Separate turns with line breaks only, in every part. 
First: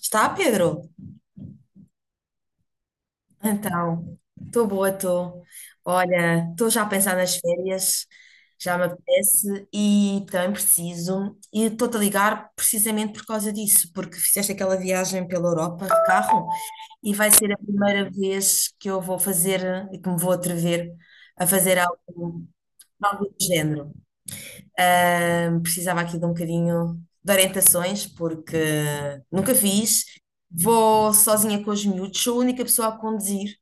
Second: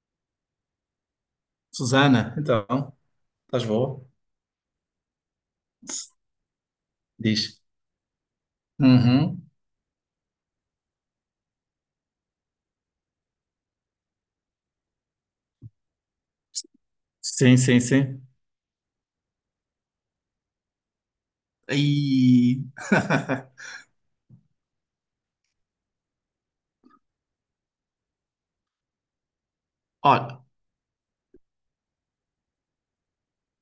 Está, Pedro?
Susana, então, estás boa?
Então, estou boa, estou. Olha, estou já a pensar nas
Diz.
férias, já me
Uhum.
apetece e também preciso. E estou-te a ligar precisamente por causa disso, porque fizeste aquela viagem pela Europa de carro e vai ser
Sim,
a
sim,
primeira
sim.
vez que eu vou fazer e que me vou atrever a fazer algo,
E...
algo do género. Precisava aqui de um bocadinho de orientações, porque nunca fiz.
Olha,
Vou sozinha com os miúdos, sou a única pessoa a conduzir.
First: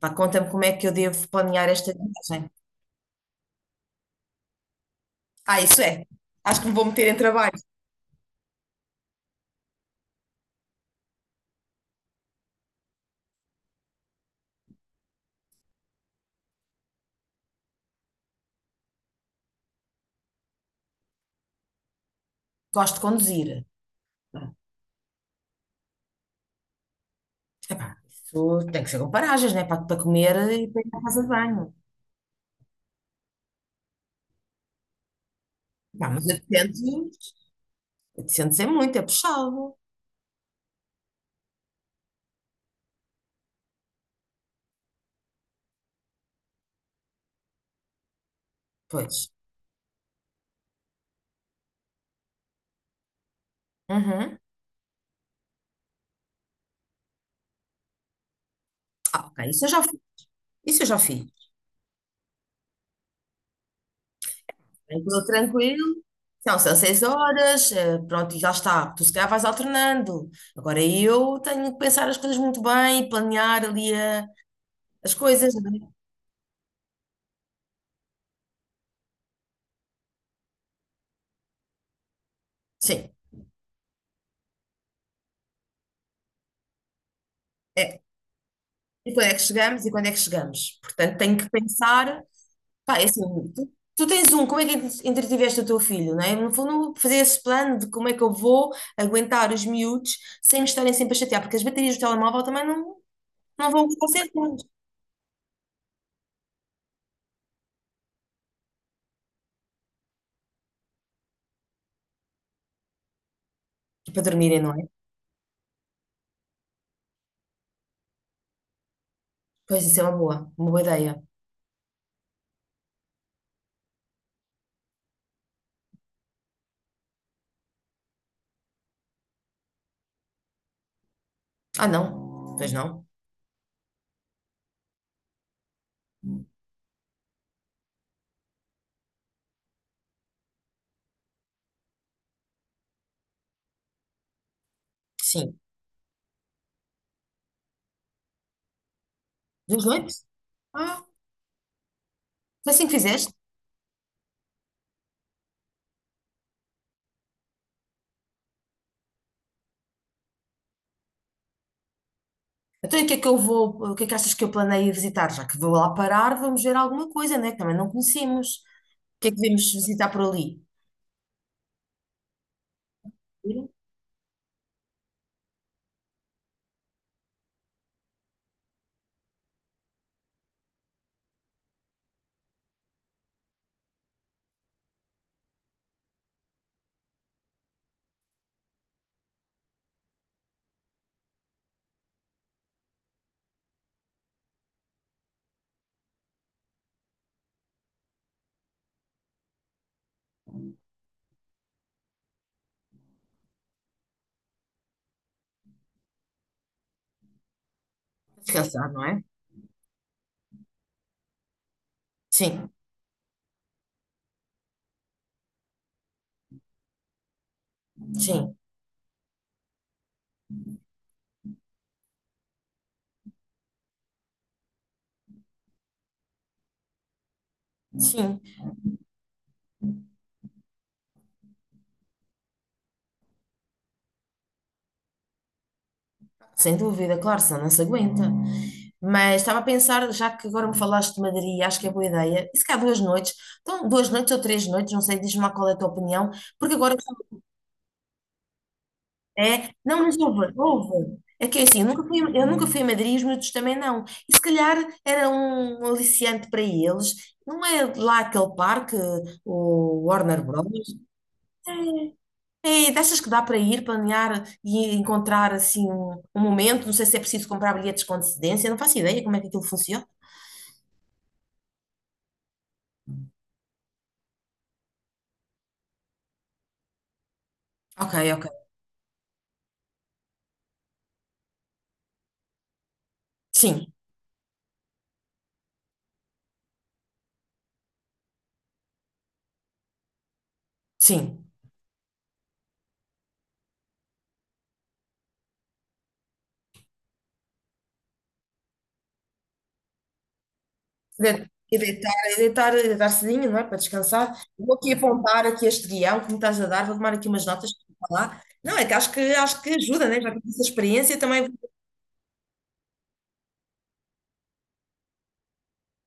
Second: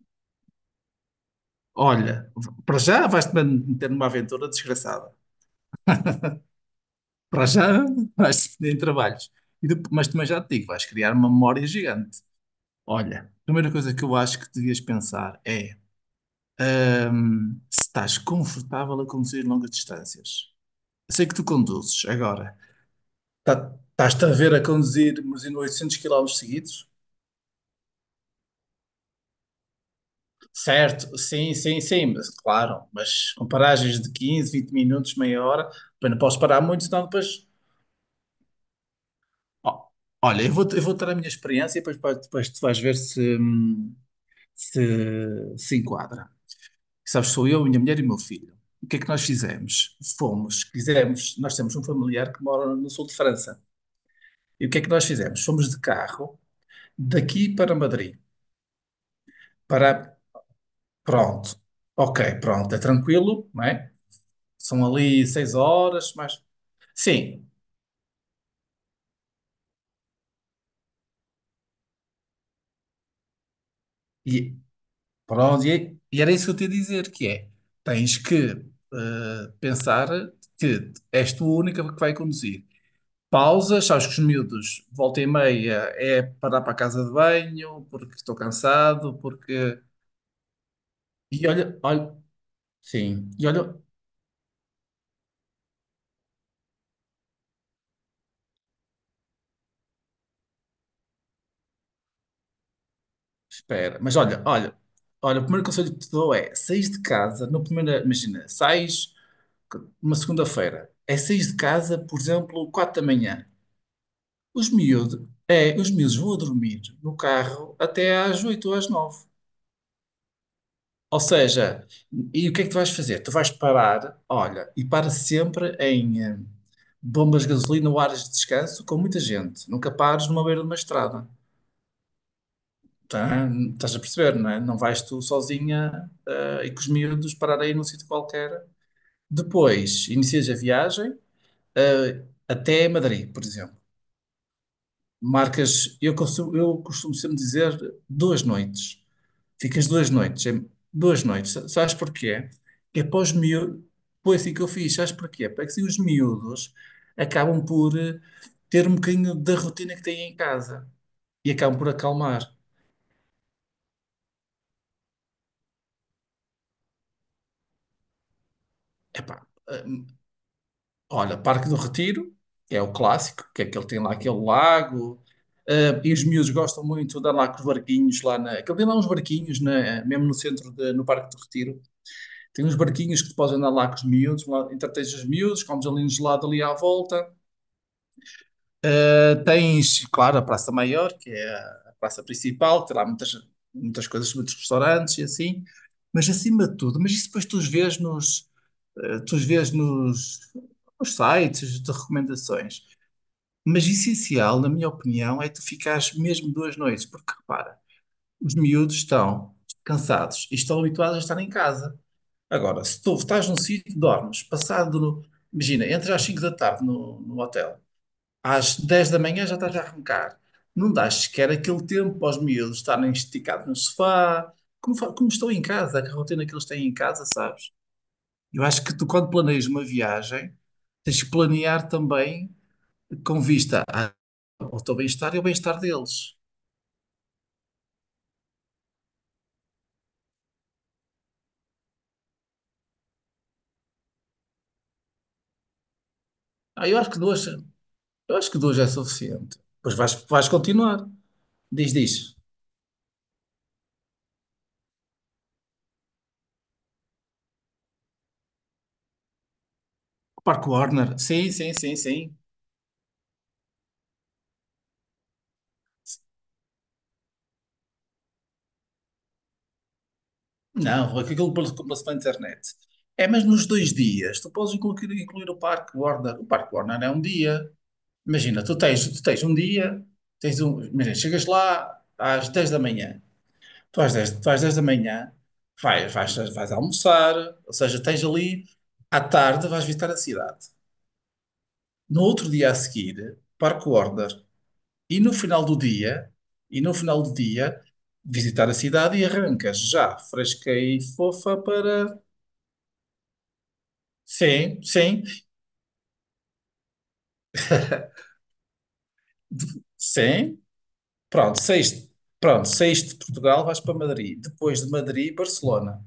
Pá, conta-me como é que eu devo planear esta
olha,
viagem.
para já vais-te meter numa aventura desgraçada.
Ah, isso é. Acho que me vou meter em
Para
trabalho.
já vais-te meter em trabalhos. E depois, mas também já te digo, vais criar uma memória gigante. Olha, a primeira coisa que eu acho que devias pensar é se estás confortável a conduzir longas distâncias. Eu sei que tu conduzes agora.
Gosto de conduzir.
Estás-te a ver a conduzir mas em 800 quilómetros seguidos?
Epá, isso tem que ser com paragens, né? Para comer e para ir para
Certo,
casa de
sim,
banho.
sim, sim, mas claro, mas com paragens de 15 20 minutos, meia hora,
Pá,
bem, não
mas
posso parar muito, senão
800,
depois.
800 é muito, é puxado.
Ó, olha, eu vou ter a minha experiência e depois, depois tu vais ver se, se se enquadra. Sabes, sou eu, minha mulher e meu filho. O que é que
Pois.
nós fizemos? Fomos, quisemos, nós temos um familiar que mora no sul de França.
Uhum.
E o que é que nós fizemos? Fomos de carro daqui para Madrid,
Ah, ok. Isso eu já fiz.
para.
Isso eu já fiz.
Pronto, ok, pronto, é tranquilo, não é? São
Tranquilo,
ali seis
tranquilo.
horas, mais.
Então, são seis
Sim,
horas, pronto, e já está. Tu se calhar vais alternando. Agora eu tenho que pensar as coisas muito bem, e planear ali
e
as coisas,
pronto,
não é?
e era isso que eu te ia dizer, que é, tens que pensar que és tu a única que vai conduzir.
Sim,
Pausas, sabes que os miúdos, volta e meia, é parar para a casa de banho,
é.
porque estou
E
cansado,
quando é que
porque...
chegamos e quando é que chegamos? Portanto, tenho
E
que
olha, olha,
pensar. Pá, é assim,
sim,
tu, tu tens um, como é que entretiveste o teu filho, não é? No fundo, fazer esse plano de como é que eu vou aguentar os miúdos sem me estarem sempre a chatear, porque as baterias do telemóvel também não, não vão
espera,
estar sempre
olha, o primeiro conselho que te dou é, saís de casa, no primeiro, imagina, sais uma segunda-feira, é saís de casa, por exemplo, quatro da manhã.
E para dormirem,
Os
não é?
miúdos, é, os miúdos vão a dormir no carro até às 8 ou às 9.
Pois isso é uma boa ideia.
Ou seja, e o que é que tu vais fazer? Tu vais parar, olha, e para sempre em bombas de gasolina ou áreas de descanso com muita gente. Nunca pares numa beira de uma estrada.
Ah, não. Pois não.
Tá? Estás a perceber, não é? Não vais tu sozinha e com os miúdos parar aí num sítio qualquer. Depois, inicias a viagem até Madrid, por exemplo.
Sim.
Marcas, eu costumo sempre dizer duas noites.
Dos
Ficas duas
oito?
noites, é-
Ah,
Duas noites. Sabes porquê?
foi assim que
Que é para os
fizeste?
miúdos. Foi assim que eu fiz, sabes porquê? Porque assim os miúdos acabam por ter um bocadinho da rotina que têm em casa e acabam por acalmar.
Então, e o que é que achas que eu planeio visitar? Já que vou lá parar, vamos ver alguma coisa, né? Que também não conhecemos. O que é que
Epá,
devemos
hum,
visitar por ali?
olha, Parque do Retiro, que é o clássico, que é que ele tem lá aquele lago, e os miúdos gostam muito de andar lá com os barquinhos lá na. Aquele tem lá uns barquinhos, mesmo no centro, no Parque do Retiro. Tem uns barquinhos que tu podes andar lá com os miúdos, lá entretens os miúdos, comes ali um gelado ali à volta. Tens, claro, a Praça Maior, que é a praça principal, tem lá muitas, muitas coisas, muitos restaurantes e assim, mas acima de tudo, mas isso depois tu os vês nos, nos sites de recomendações. Mas essencial, na minha opinião, é tu ficares mesmo duas noites, porque repara, os
Descansar,
miúdos
não é?
estão cansados e estão habituados a estar em casa.
Sim,
Agora, se tu estás num sítio, dormes, passado, imagina, entras às 5 da tarde no, no hotel
sim,
às 10 da manhã já estás a arrancar. Não dás sequer aquele tempo aos miúdos estarem esticados no sofá, como, como estão em casa, a rotina que eles têm em casa, sabes?
sim.
Eu acho que tu, quando planeias uma viagem, tens que planear também com vista ao teu bem-estar e ao bem-estar deles.
Sem dúvida, claro, senão não se aguenta. Mas estava a pensar, já que agora me falaste de Madrid, acho que é boa ideia. E se calhar duas noites, então duas noites ou três noites, não sei, diz-me lá qual é a tua opinião, porque
Ah,
agora
eu acho que duas é suficiente.
É,
Pois
não,
vais,
mas houve,
vais continuar.
houve. É que é assim, eu
Diz,
nunca fui,
diz.
eu nunca fui a Madrid, os miúdos também não. E se calhar era um aliciante para eles. Não é lá aquele parque, o Warner Bros.
Park Warner. Sim, sim, sim, sim.
É, dessas que dá para ir, planear e encontrar assim um momento. Não sei se é preciso comprar bilhetes com antecedência, não faço ideia como é que aquilo funciona.
Não, Rui, que aquilo compra-se pela internet. É, mas nos dois dias, tu podes incluir o Parque Warner. O Parque Warner é um dia.
Ok, ok.
Imagina, tu tens um dia, tens um, imagina, chegas lá às 10 da manhã.
Sim,
Tu às 10 da manhã vais almoçar, ou seja, tens ali, à tarde vais visitar a cidade.
sim.
No outro dia a seguir, Parque Warner. E no final do dia, e no final do dia, visitar a cidade e arrancas já fresca e fofa
E deitar,
para.
e deitar, e deitar cedinho, não é? Para descansar. Vou
Sim,
aqui
sim,
apontar aqui este guião que me estás a dar, vou tomar aqui umas notas para falar. Não, é que acho que ajuda, né? Já tive
sim.
essa experiência também.
Pronto, saíste. Pronto, saíste de Portugal, vais para Madrid. Depois de Madrid, Barcelona.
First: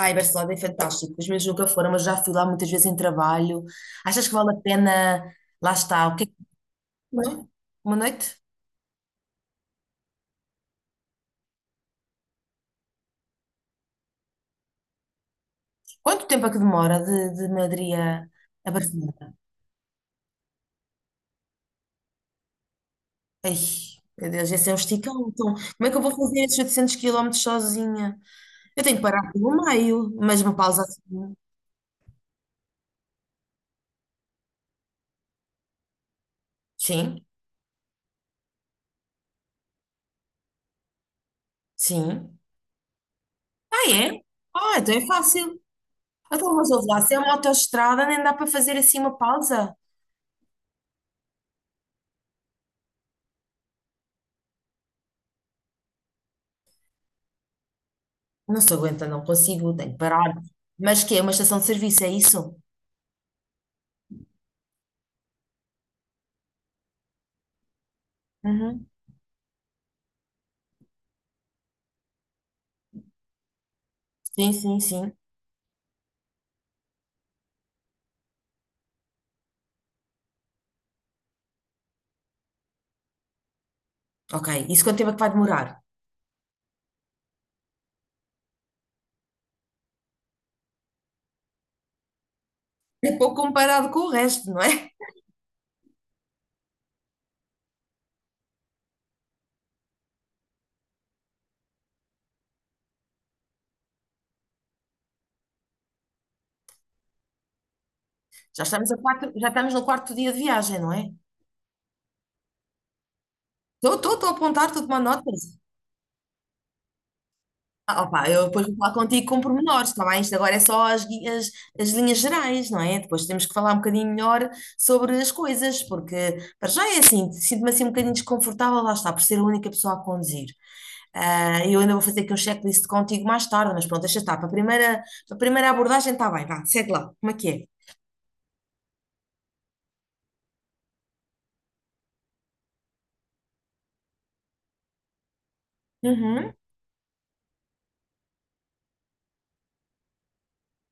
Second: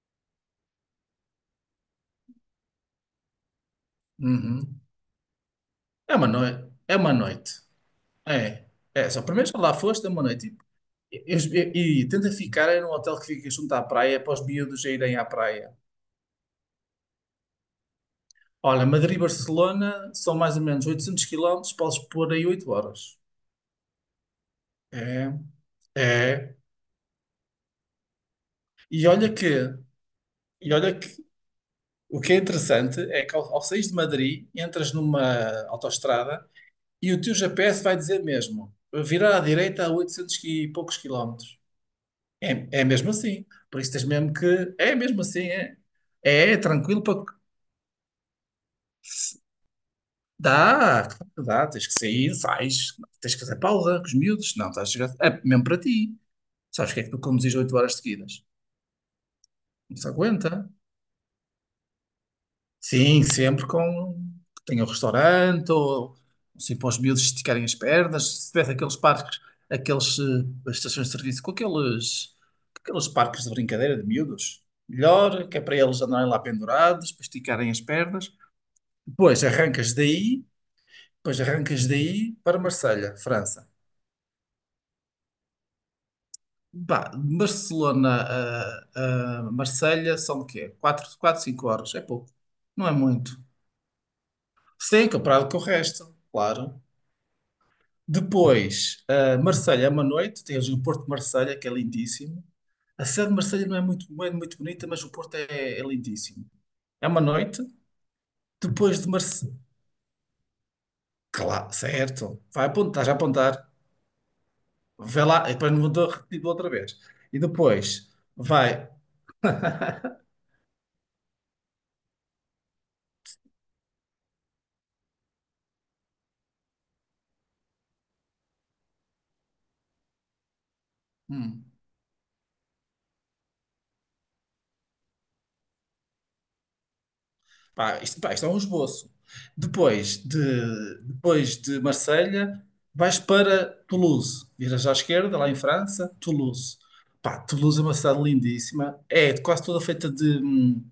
Ai, Barcelona é fantástico. Os meus nunca foram, mas já fui lá muitas vezes em trabalho. Achas que vale a
Uhum.
pena? Lá está.
É
O que é
uma
que...
noite. É uma
não?
noite.
Uma noite?
É. É, só primeiro já lá foste, é uma noite. E tenta ficar em um hotel que fica junto à praia, para os miúdos já irem à praia.
Quanto tempo é que demora de Madrid a
Olha, Madrid e
Barcelona?
Barcelona são mais ou menos 800 quilómetros, podes pôr aí 8 horas.
Ai, meu Deus, esse é um esticão.
É,
Então, como é que eu vou fazer
é.
esses 800 quilómetros sozinha? Eu tenho que
E olha
parar
que,
pelo meio, mas uma
e
pausa
olha.
assim.
O que é interessante é que ao sair de Madrid, entras numa autoestrada e o
Sim,
teu GPS vai dizer mesmo, virar à direita a 800 e poucos quilómetros.
sim.
É, é mesmo assim. Por
Ah,
isso tens
é?
mesmo que...
Ah, então
É
é
mesmo assim,
fácil.
é. É,
Então,
é
mas ouve lá,
tranquilo
se é
para...
uma autoestrada, nem dá para fazer assim uma pausa.
Dá, claro que dá. Tens que sair, sais. Tens que fazer pausa com os miúdos. Não, estás a chegar... É mesmo para ti. Sabes que é que tu conduzis 8 horas seguidas?
Não se aguenta, não consigo, tenho
Não
que
se
parar.
aguenta.
Mas que é uma estação de serviço, é isso?
Sim, sempre com. Tem o restaurante, ou assim, para os miúdos esticarem as pernas. Se tivesse
Uhum.
aqueles parques, estações de serviço, com aqueles parques de brincadeira de
Sim,
miúdos,
sim, sim.
melhor, que é para eles andarem lá pendurados, para esticarem as pernas. Depois arrancas daí, depois arrancas daí para Marselha, França.
Ok, isso quanto tempo é que vai demorar?
Bah, a Marselha são o quê? Quatro 5 horas, é pouco, não é
É pouco
muito.
comparado com o resto, não é?
Sim, comparado com o resto, claro. Depois, ah, Marselha é uma noite, tens o Porto de Marselha, que é lindíssimo. A cidade de Marselha não é muito bonita, mas o Porto é, é lindíssimo. É uma noite.
Já estamos a
Depois de
quatro, já
Marselha.
estamos no quarto dia de viagem, não é?
Claro, certo. Vai apontar, estás a apontar.
Estou a apontar, estou a tomar
Vê
notas.
lá, e depois não vou repetir outra vez. E
Ah,
depois
opa, eu depois vou
vai.
falar contigo com pormenores, está bem? Isto agora é só as linhas gerais, não é? Depois temos que falar um bocadinho melhor sobre as coisas, porque para já é assim, sinto-me assim um bocadinho desconfortável, lá está, por ser a única pessoa a conduzir.
hum,
Ah, eu ainda vou fazer aqui um checklist contigo mais tarde, mas pronto, deixa estar. Para a primeira abordagem está bem, vá, segue lá, como é que
Pá, pá, isto é um esboço. Depois de, depois de Marselha, vais para Toulouse. Viras à esquerda, lá em
é?
França,
Uhum.
Toulouse. Pá, Toulouse é uma cidade lindíssima. É quase toda feita de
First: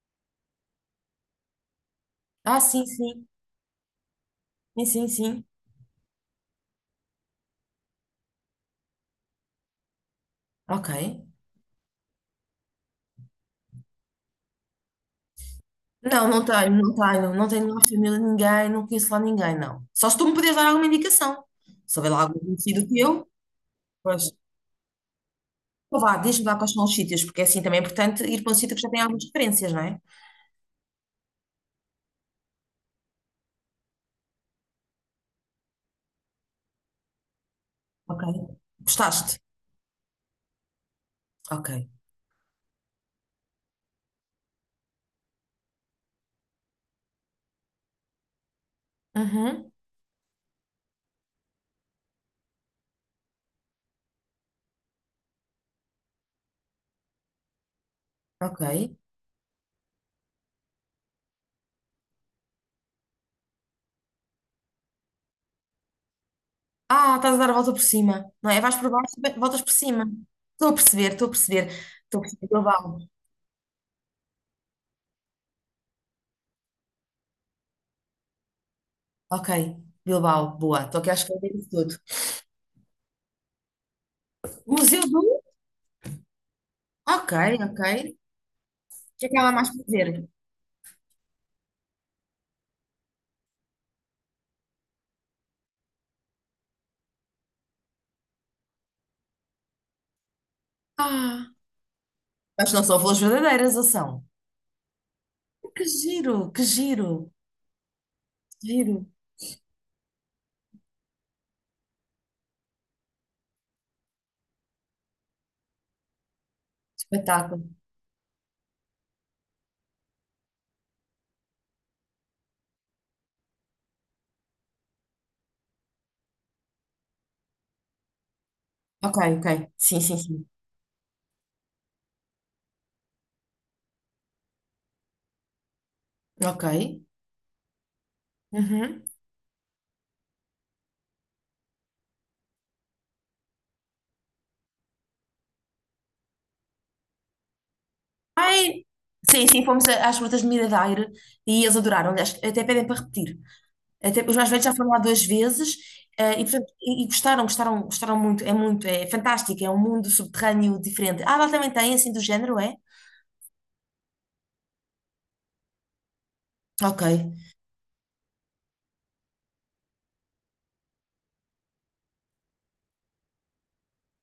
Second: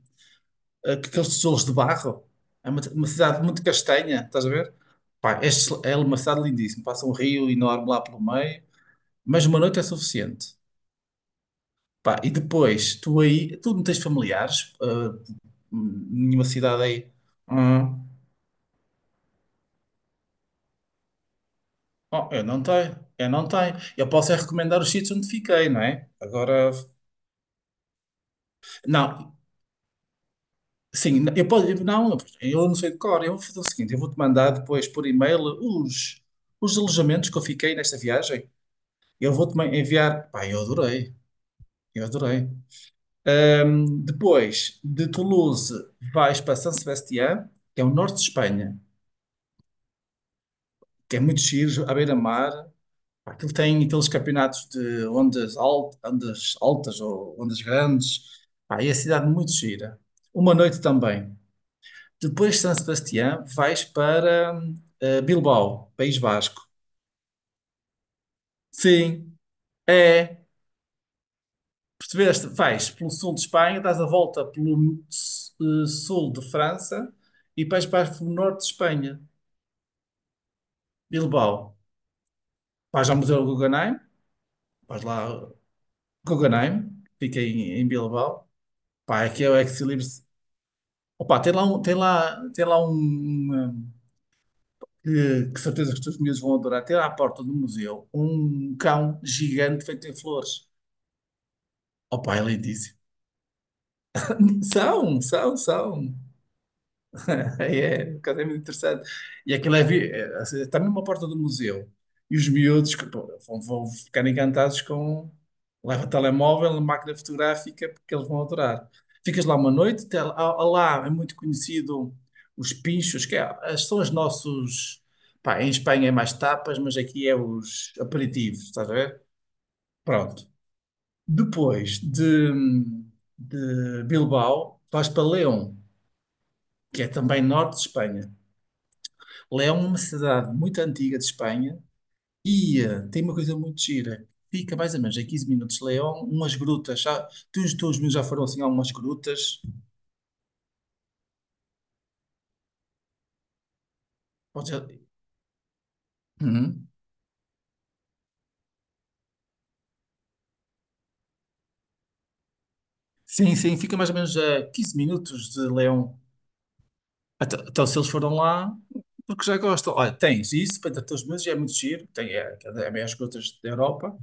aqueles tijolos de barro.
Ah,
É
sim,
uma
sim,
cidade muito castanha, estás a ver?
sim, sim,
Pá,
sim.
é, é uma cidade lindíssima. Passa um rio enorme lá pelo meio, mas uma noite é suficiente.
Ok.
Pá, e depois, tu aí, tu não tens familiares, ah,
Não, não
nenhuma
tenho,
cidade
não
aí.
tenho, não tenho lá
Hum.
família, ninguém, não conheço lá ninguém, não. Só se tu me podes dar alguma indicação. Se houver lá
Oh,
algum
eu não
conhecido
tenho,
teu,
eu não tenho. Eu posso
pois.
é recomendar os sítios onde fiquei, não
Então
é?
vá, diz-me lá
Agora,
quais são os sítios, porque é assim também é importante ir para um sítio que já tem algumas
não,
referências, não é?
sim, eu posso, não, eu não sei de cor. Eu vou fazer o seguinte, eu vou-te mandar depois por e-mail os alojamentos que eu fiquei nesta
Ok.
viagem.
Gostaste?
Enviar, pá, eu adorei,
Ok.
eu adorei. Depois, de Toulouse, vais para San Sebastián, que é o norte de Espanha,
Uhum,
que é muito giro, à beira-mar. Pá, aquilo tem aqueles campeonatos de ondas, ondas altas ou ondas grandes.
ok.
Pá, e a cidade muito gira. Uma noite também. Depois de San Sebastián, vais para Bilbao, País Vasco.
Ah, estás a dar a volta por cima, não é? Vais por baixo,
Sim,
voltas por cima.
é.
Estou a perceber, estou a perceber. Estou a perceber.
Percebeste? Vais
Bilbao.
pelo sul de Espanha, dás a volta pelo sul de França e depois vais para o norte de Espanha,
Ok, Bilbao, boa. Estou aqui à esquerda disso
Bilbao.
tudo.
Vais ao Museu Guggenheim,
Museu
vais
do.
lá, Guggenheim,
Ok,
fica
ok.
em, em
O
Bilbao. Pá,
que é que há
aqui é
lá
o
mais
ex.
para ver?
Opa, tem lá que certeza que os teus miúdos vão adorar. Tem lá à porta do museu um cão gigante feito em flores.
Ah.
Opa, é
Mas não
lindíssimo.
são flores verdadeiras, ou são?
São, são,
Que
são.
giro, que giro,
É, um bocado é muito
que giro.
interessante. E aquilo é, é, assim, está mesmo à porta do museu. E os miúdos que, pô, vão, vão ficar encantados com. Leva telemóvel, máquina
Espetáculo.
fotográfica, porque eles vão adorar. Ficas lá uma noite, há lá é muito conhecido os pinchos, que é, são os nossos. Pá, em Espanha é mais tapas, mas aqui é os aperitivos, estás a
Ok,
ver?
ok. Sim, sim, sim.
Pronto. Depois de, de Bilbao, vais para León,
Ok.
que é também norte de Espanha.
Uhum.
Leão é uma cidade muito antiga de Espanha e tem uma coisa muito gira. Fica mais ou menos a 15 minutos de Leão, umas grutas. Já, teus meus já foram assim a
Ai,
umas
sim,
grutas.
sim, fomos às frutas de Miradouro e eles adoraram. Aliás, até pedem para repetir. Até, os mais velhos
Pode
já
já-
foram lá duas vezes, e, portanto,
Uhum.
e gostaram, gostaram, gostaram muito. É muito, é fantástico, é um mundo subterrâneo diferente. Ah, lá também tem, assim, do género, é?
Sim, sim, fica mais ou menos a 15 minutos de Leão.
Ok.
Então, se eles foram lá, porque já gostam. Olha, tens isso para todos os meus, já é muito giro. É, as maiores grutas da Europa.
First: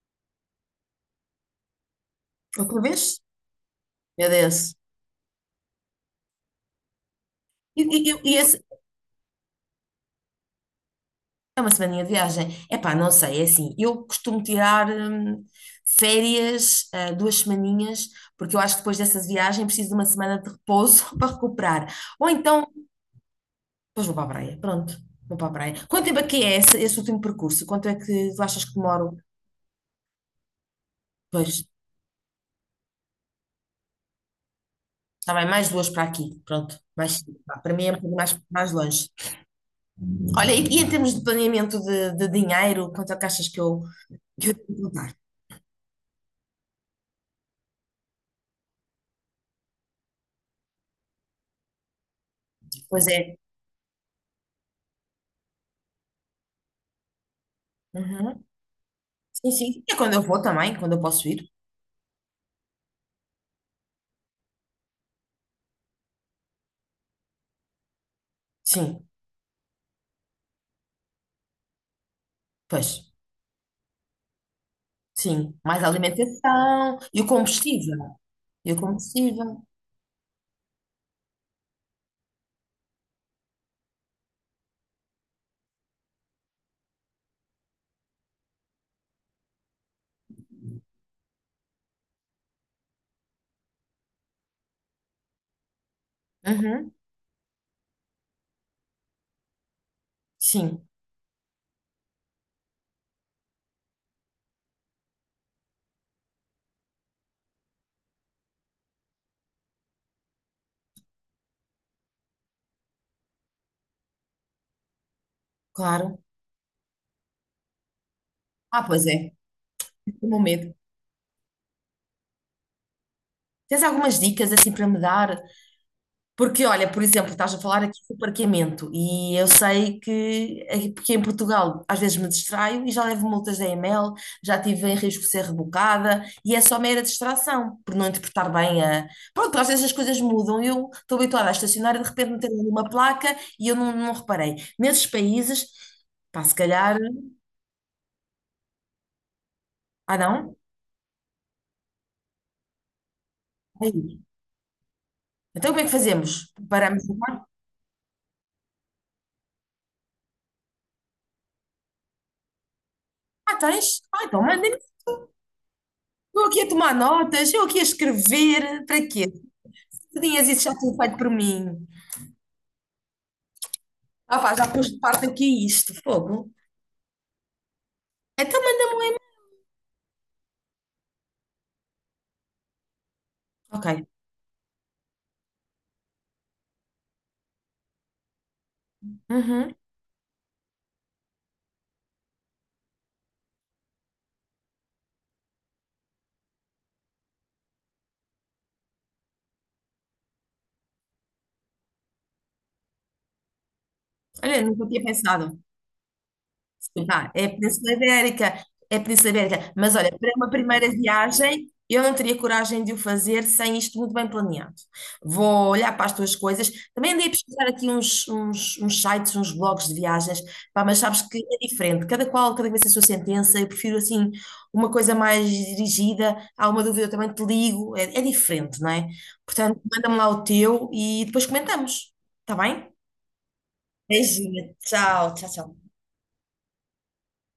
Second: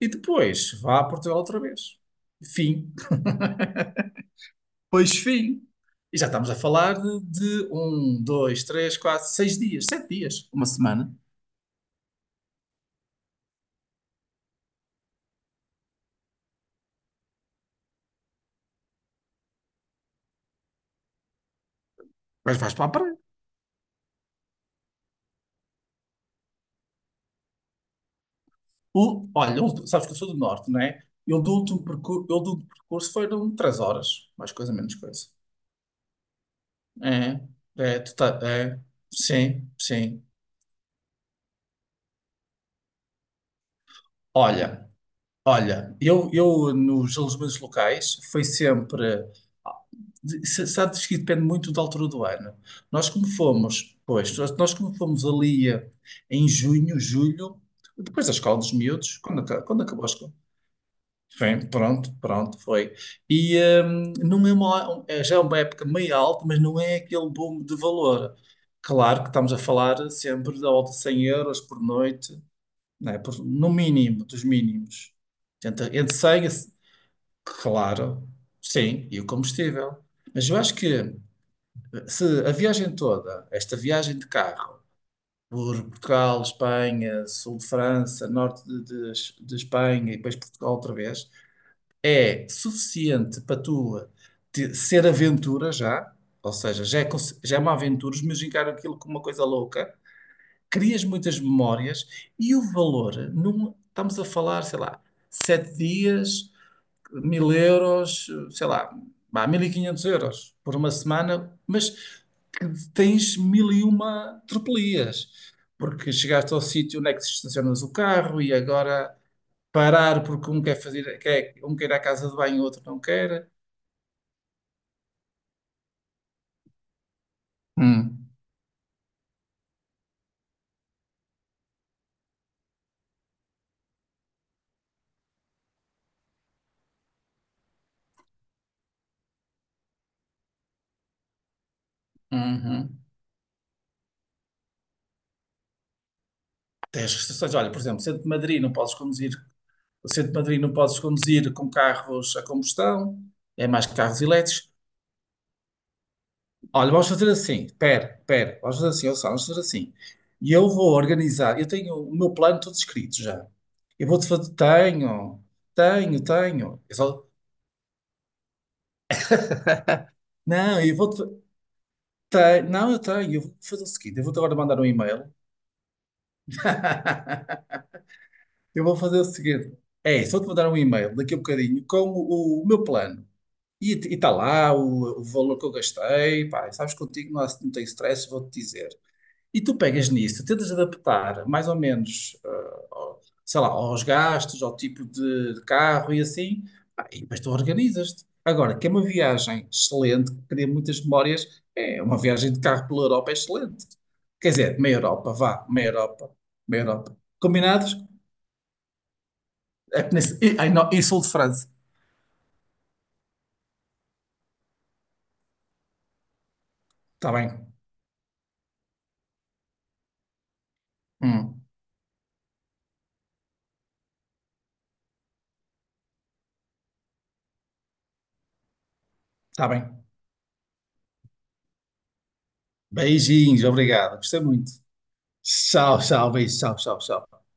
E depois, vá a Portugal outra vez.
Outra
Fim.
vez? É Deus.
Pois fim. E já estamos a falar de
E, e, e-
um,
e esse-
dois, três, quatro, seis dias, sete dias, uma semana.
É uma semaninha de viagem. Epá, não sei, é assim. Eu costumo tirar férias, duas semaninhas, porque eu acho que depois dessa viagem preciso de uma semana de repouso para recuperar. Ou
Mas
então,
vais para a praia.
depois vou para a praia. Pronto, vou para a praia. Quanto tempo é que é esse último percurso? Quanto é que tu achas que demoro?
Olha, sabes que eu sou do norte, não é?
Pois,
Eu do último percurso foram três horas, mais coisa, menos coisa.
está bem, mais duas para aqui. Pronto, mais,
É,
pá, para mim é um
é,
bocadinho mais, mais
é,
longe.
sim, sim.
Olha, e em termos de planeamento de dinheiro, quanto é que achas que que eu tenho que
Olha,
contar?
olha, eu nos alojamentos locais foi sempre. Sabes que depende muito da altura do ano.
Pois é.
Nós como fomos ali em junho, julho, depois da
Uhum.
escola dos miúdos, quando,
Sim,
quando
sim. É
acabou a
quando eu
escola.
vou também, quando eu posso ir.
Bem, pronto, pronto, foi. E não é uma, é já é uma época meio alta, mas não é aquele boom de valor.
Sim,
Claro que estamos a falar sempre de volta de 100 euros por noite,
pois,
né? No mínimo, dos mínimos.
sim. Mais
Entre, entre 100 e...
alimentação e o combustível.
Claro,
E o
sim, e o
combustível.
combustível. Mas eu acho que se a viagem toda, esta viagem de carro, por Portugal, Espanha, sul de França, de Espanha e depois Portugal outra vez, é suficiente para tu ser aventura já, ou seja,
Uhum,
já é, já é uma aventura, mas encarar aquilo como uma coisa louca,
sim,
crias muitas memórias e o valor, não estamos a falar, sei lá, sete dias, 1.000 euros, sei lá, vá, 1.500 euros por uma semana, mas que tens mil e uma tropelias, porque
claro.
chegaste ao sítio onde é que se estacionas o carro e
Ah, pois
agora
é, tenho
parar
o meu
porque um
medo.
quer fazer, quer, um quer ir à casa de banho e o outro não quer.
Tens algumas dicas assim para me dar? Porque, olha, por exemplo, estás a falar aqui do
Hum,
parqueamento e eu sei que aqui porque em Portugal às vezes me distraio e já levo multas da EML, já tive em risco de ser rebocada e é só mera distração, por não interpretar bem a... Pronto, às vezes as coisas mudam, eu estou habituada a estacionar e de repente meteram uma
uhum.
placa e eu não reparei. Nesses países, pá, se calhar...
Tens restrições. Olha, por exemplo, centro de Madrid não podes conduzir, o
Ah,
centro de
não?
Madrid não podes conduzir com carros a combustão, é mais que
Aí.
carros elétricos.
Então como é que fazemos?
Olha,
Paramos
vamos
o
fazer
carro?
assim. Pera, pera. Vamos fazer assim, ouça, vamos fazer assim. E eu vou organizar. Eu tenho o meu plano todo escrito já.
Ah, tens?
Eu
Ah,
vou-te
então
fazer.
mandem-me.
Tenho, tenho,
Eu aqui a
tenho.
tomar notas, eu aqui a escrever, para quê? Tu tinhas isso já
Não,
tudo
eu
feito
vou-te.
por mim.
Tenho, não, eu tenho. Eu vou fazer o seguinte. Eu vou-te
Ah pá,
agora
já
mandar um
pus de parte
e-mail.
aqui isto, fogo. Então
Eu
manda-me
vou
um e-mail.
fazer o seguinte. É, só te mandar um e-mail daqui a um bocadinho com o meu plano.
Ok.
E está lá o valor que eu gastei. Pá, sabes contigo, não tem stress, vou-te dizer. E
Uhum.
tu pegas nisso, tentas adaptar mais ou menos, ah, sei lá, aos gastos, ao tipo de carro e assim, pá, e depois tu organizas-te. Agora, que é uma viagem excelente, que cria muitas memórias, é uma viagem de carro pela Europa é excelente. Quer
Olha,
dizer,
nunca
meia
tinha
Europa,
pensado.
vá, meia Europa, meia Europa.
Vá, é a Península
Combinados?
Ibérica, é a Península Ibérica. Mas
É
olha,
que
para uma
ai,
primeira
não, e sul de França.
viagem, eu não teria coragem de o fazer sem isto muito bem planeado. Vou olhar para as tuas coisas. Também andei a
Está bem.
pesquisar aqui uns sites, uns blogs de viagens, pá, mas sabes que
Hum,
é diferente. Cada qual, cada vez a sua sentença. Eu prefiro assim uma coisa mais dirigida. Há uma dúvida, eu também te ligo. É diferente, não é?
está
Portanto,
bem.
manda-me lá o teu e depois comentamos. Está bem?
Beijinhos, obrigado. Gostei
Beijinho.
muito.
Tchau, tchau, tchau.
Tchau, tchau, beijo, tchau, tchau, tchau.